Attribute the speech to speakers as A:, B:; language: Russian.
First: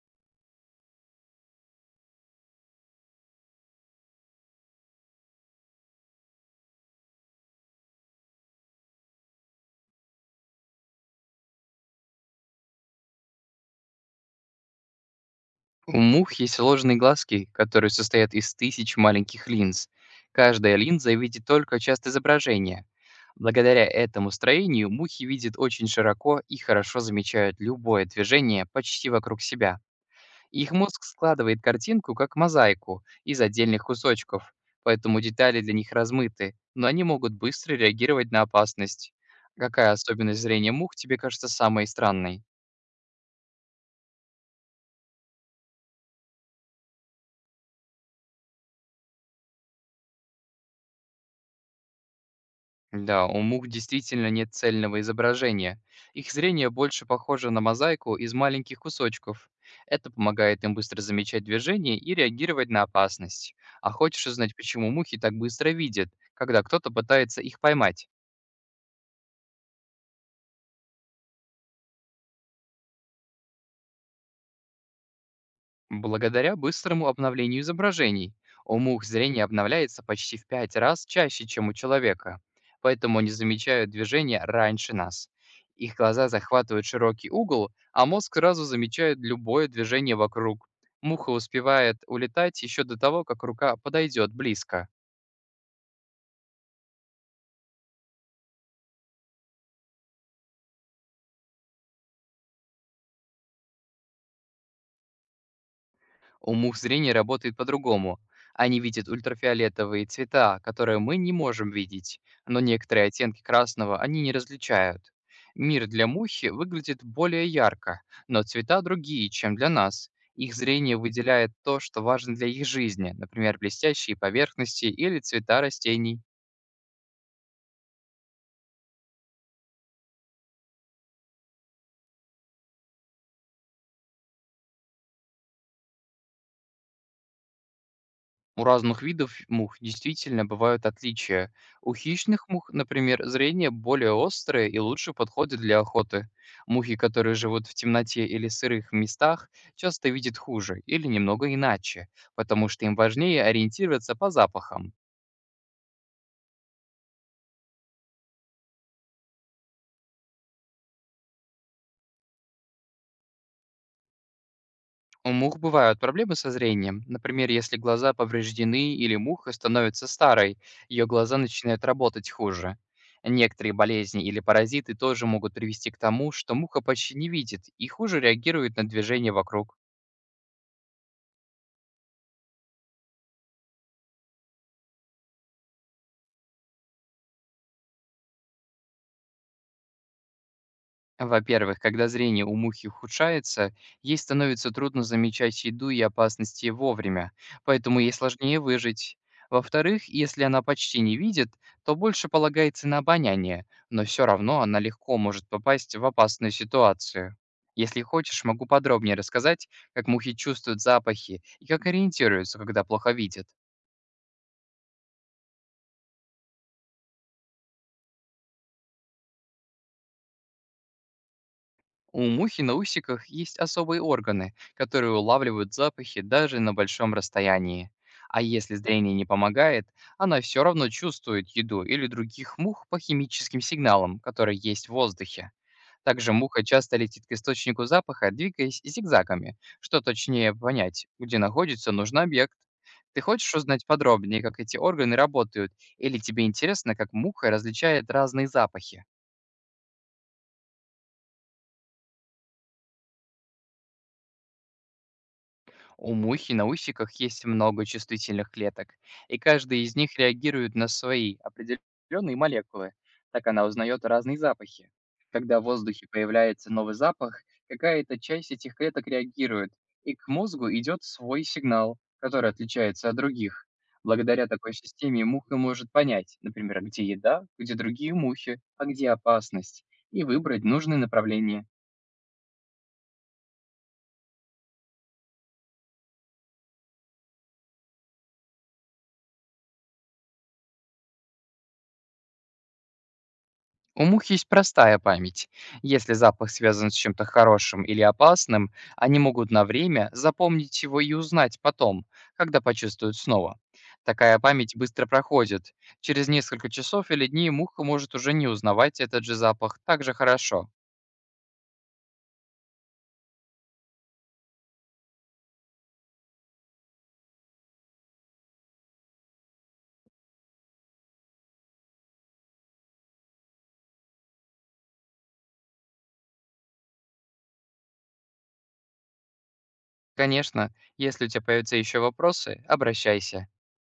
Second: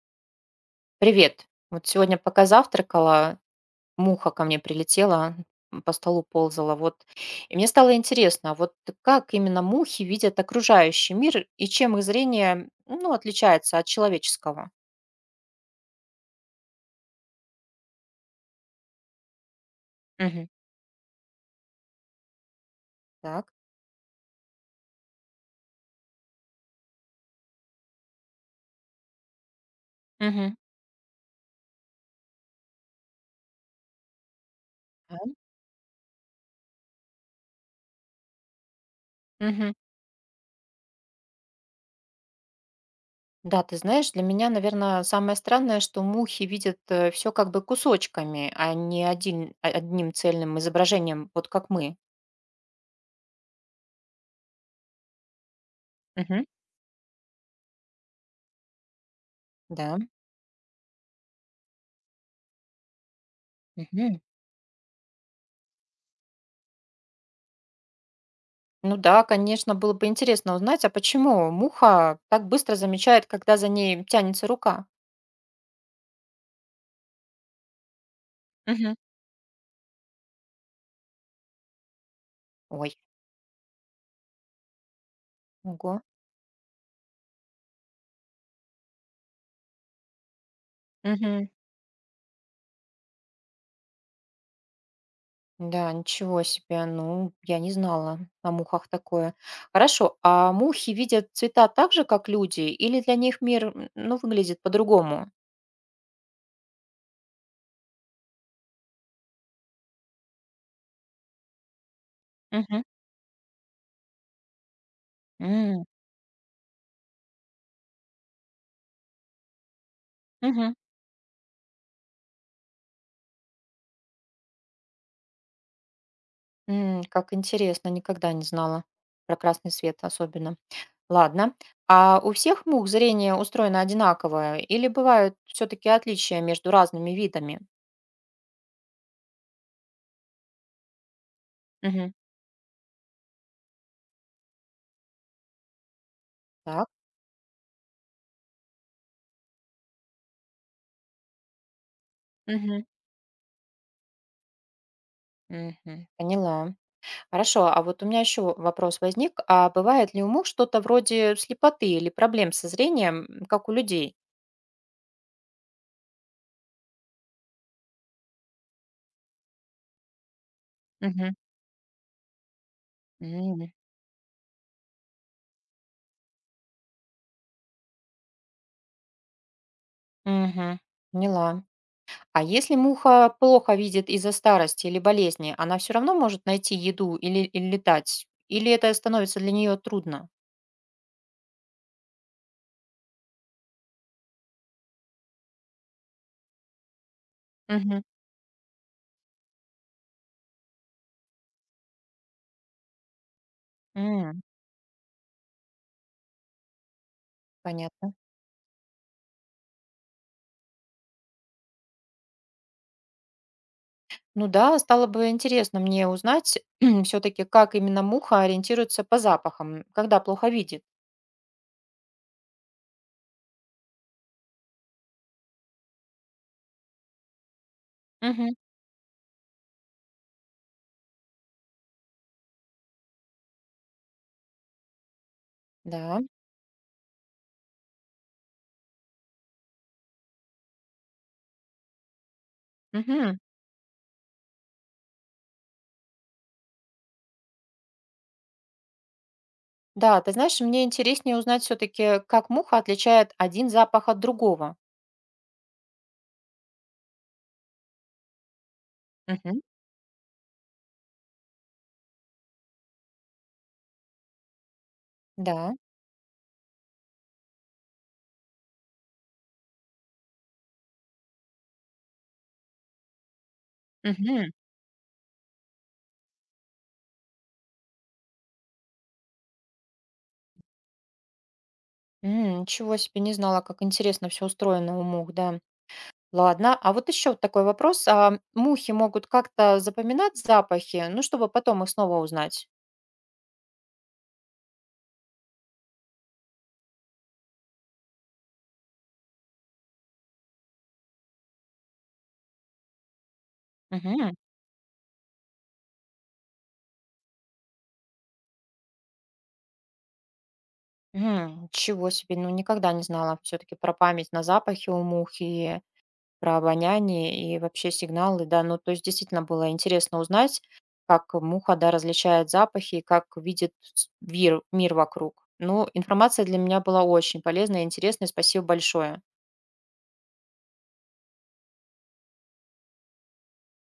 A: Привет. Вот сегодня, пока завтракала, муха ко мне прилетела, по столу ползала. Вот. И мне стало интересно, а вот как именно мухи видят окружающий мир и чем их зрение, ну, отличается от человеческого?
B: У мух есть сложные глазки, которые состоят из тысяч маленьких линз.
A: Мгм.
B: Каждая линза видит только часть изображения.
A: Так.
B: Благодаря этому строению мухи видят очень широко и хорошо замечают любое движение почти вокруг себя.
A: Мгм.
B: Их мозг складывает картинку как мозаику из отдельных кусочков, поэтому
A: Да.
B: детали для них размыты, но они могут быстро реагировать на опасность.
A: Мгм.
B: Какая особенность зрения мух тебе кажется самой странной?
A: Да, ты знаешь, для меня, наверное, самое странное, что мухи видят все как бы кусочками, а не один, одним цельным изображением, вот как мы.
B: Да, у мух действительно нет цельного изображения. Их
A: Мгм.
B: зрение больше похоже на мозаику из маленьких кусочков.
A: Да.
B: Это помогает им быстро замечать движение и реагировать на опасность. А
A: Мгм.
B: хочешь узнать, почему мухи так быстро видят, когда кто-то пытается их поймать?
A: Ну да, конечно, было бы интересно узнать, а почему муха так быстро замечает, когда за ней тянется рука?
B: Благодаря быстрому обновлению изображений у
A: Мгм.
B: мух зрение обновляется почти в 5 раз чаще, чем у человека,
A: Ой,
B: поэтому они замечают движение раньше нас.
A: ого.
B: Их глаза захватывают широкий угол, а мозг сразу замечает любое движение вокруг. Муха
A: Мгм.
B: успевает улетать еще до того, как рука подойдет близко.
A: Да, ничего себе. Ну, я не знала о мухах такое. Хорошо, а мухи видят цвета так же, как люди, или для них мир, ну, выглядит по-другому?
B: У мух зрение работает по-другому. Они видят ультрафиолетовые цвета, которые мы не можем видеть, но
A: Мгм.
B: некоторые оттенки красного они не различают.
A: М,
B: Мир для мухи выглядит более ярко, но цвета другие, чем для нас. Их
A: мгм.
B: зрение выделяет то, что важно для их жизни, например, блестящие поверхности или цвета растений.
A: Как интересно, никогда не знала про красный свет особенно. Ладно. А у всех мух зрение устроено одинаковое или бывают все-таки отличия между разными видами?
B: У разных видов мух действительно бывают отличия. У
A: Мгм.
B: хищных мух, например, зрение более острое и лучше подходит для охоты.
A: Так.
B: Мухи, которые живут в темноте или сырых местах, часто видят хуже или немного иначе, потому
A: Мгм.
B: что им важнее ориентироваться по запахам.
A: Мгм. Поняла. Хорошо. А вот у меня еще вопрос возник. А бывает ли у мух что-то вроде слепоты или проблем со зрением, как у людей?
B: У мух бывают проблемы со зрением. Например, если глаза повреждены или муха становится старой, ее
A: Мгм.
B: глаза начинают работать хуже.
A: М,
B: Некоторые болезни или паразиты тоже могут привести к тому, что муха почти не видит и хуже реагирует на движение вокруг.
A: мгм. Поняла. А если муха плохо видит из-за старости или болезни, она все равно может найти еду или, или летать? Или это становится для нее трудно?
B: Во-первых, когда зрение у мухи ухудшается, ей становится трудно замечать еду и опасности вовремя,
A: Мгм.
B: поэтому ей сложнее выжить. Во-вторых, если она почти не видит, то больше полагается на обоняние, но все
A: М.
B: равно она легко может попасть в опасную ситуацию. Если
A: Понятно.
B: хочешь, могу подробнее рассказать, как мухи чувствуют запахи и как ориентируются, когда плохо видят.
A: Ну да, стало бы интересно мне узнать все-таки, как именно муха ориентируется по запахам, когда плохо видит.
B: У мухи на усиках есть особые органы, которые улавливают запахи даже на большом расстоянии. А
A: Мгм.
B: если зрение не помогает, она все равно чувствует еду или других мух по химическим сигналам, которые есть в воздухе.
A: Да.
B: Также муха часто летит к источнику запаха, двигаясь зигзагами, что точнее понять, где находится нужный объект. Ты
A: Мгм.
B: хочешь узнать подробнее, как эти органы работают, или тебе интересно, как муха различает разные запахи?
A: Да, ты знаешь, мне интереснее узнать все-таки, как муха отличает один запах от другого.
B: У мухи на усиках есть много чувствительных клеток, и
A: Мгм.
B: каждая из них реагирует на свои определенные молекулы. Так она узнает разные запахи. Когда в
A: Да.
B: воздухе появляется новый запах, какая-то часть этих клеток реагирует, и к мозгу идет свой сигнал, который отличается от других. Благодаря
A: Мгм.
B: такой системе муха может понять, например, где еда, где другие мухи, а где опасность, и выбрать нужное направление.
A: Ничего себе, не знала, как интересно все устроено у мух, да. Ладно, а вот еще такой вопрос. А мухи могут как-то запоминать запахи, ну, чтобы потом их снова узнать?
B: У мух есть простая память. Если запах связан с чем-то хорошим или опасным, они могут на время запомнить его и узнать потом, когда почувствуют снова.
A: Мгм.
B: Такая память быстро проходит. Через несколько часов или дней муха может уже не узнавать этот же запах так же хорошо.
A: Мгм. Ничего себе, ну никогда не знала все-таки про память на запахи у мух и про обоняние и вообще сигналы, да, ну то есть действительно было интересно узнать, как муха, да, различает запахи и как видит мир вокруг. Ну, информация для меня была очень полезная и интересная, спасибо большое.
B: Конечно, если у тебя появятся еще вопросы, обращайся.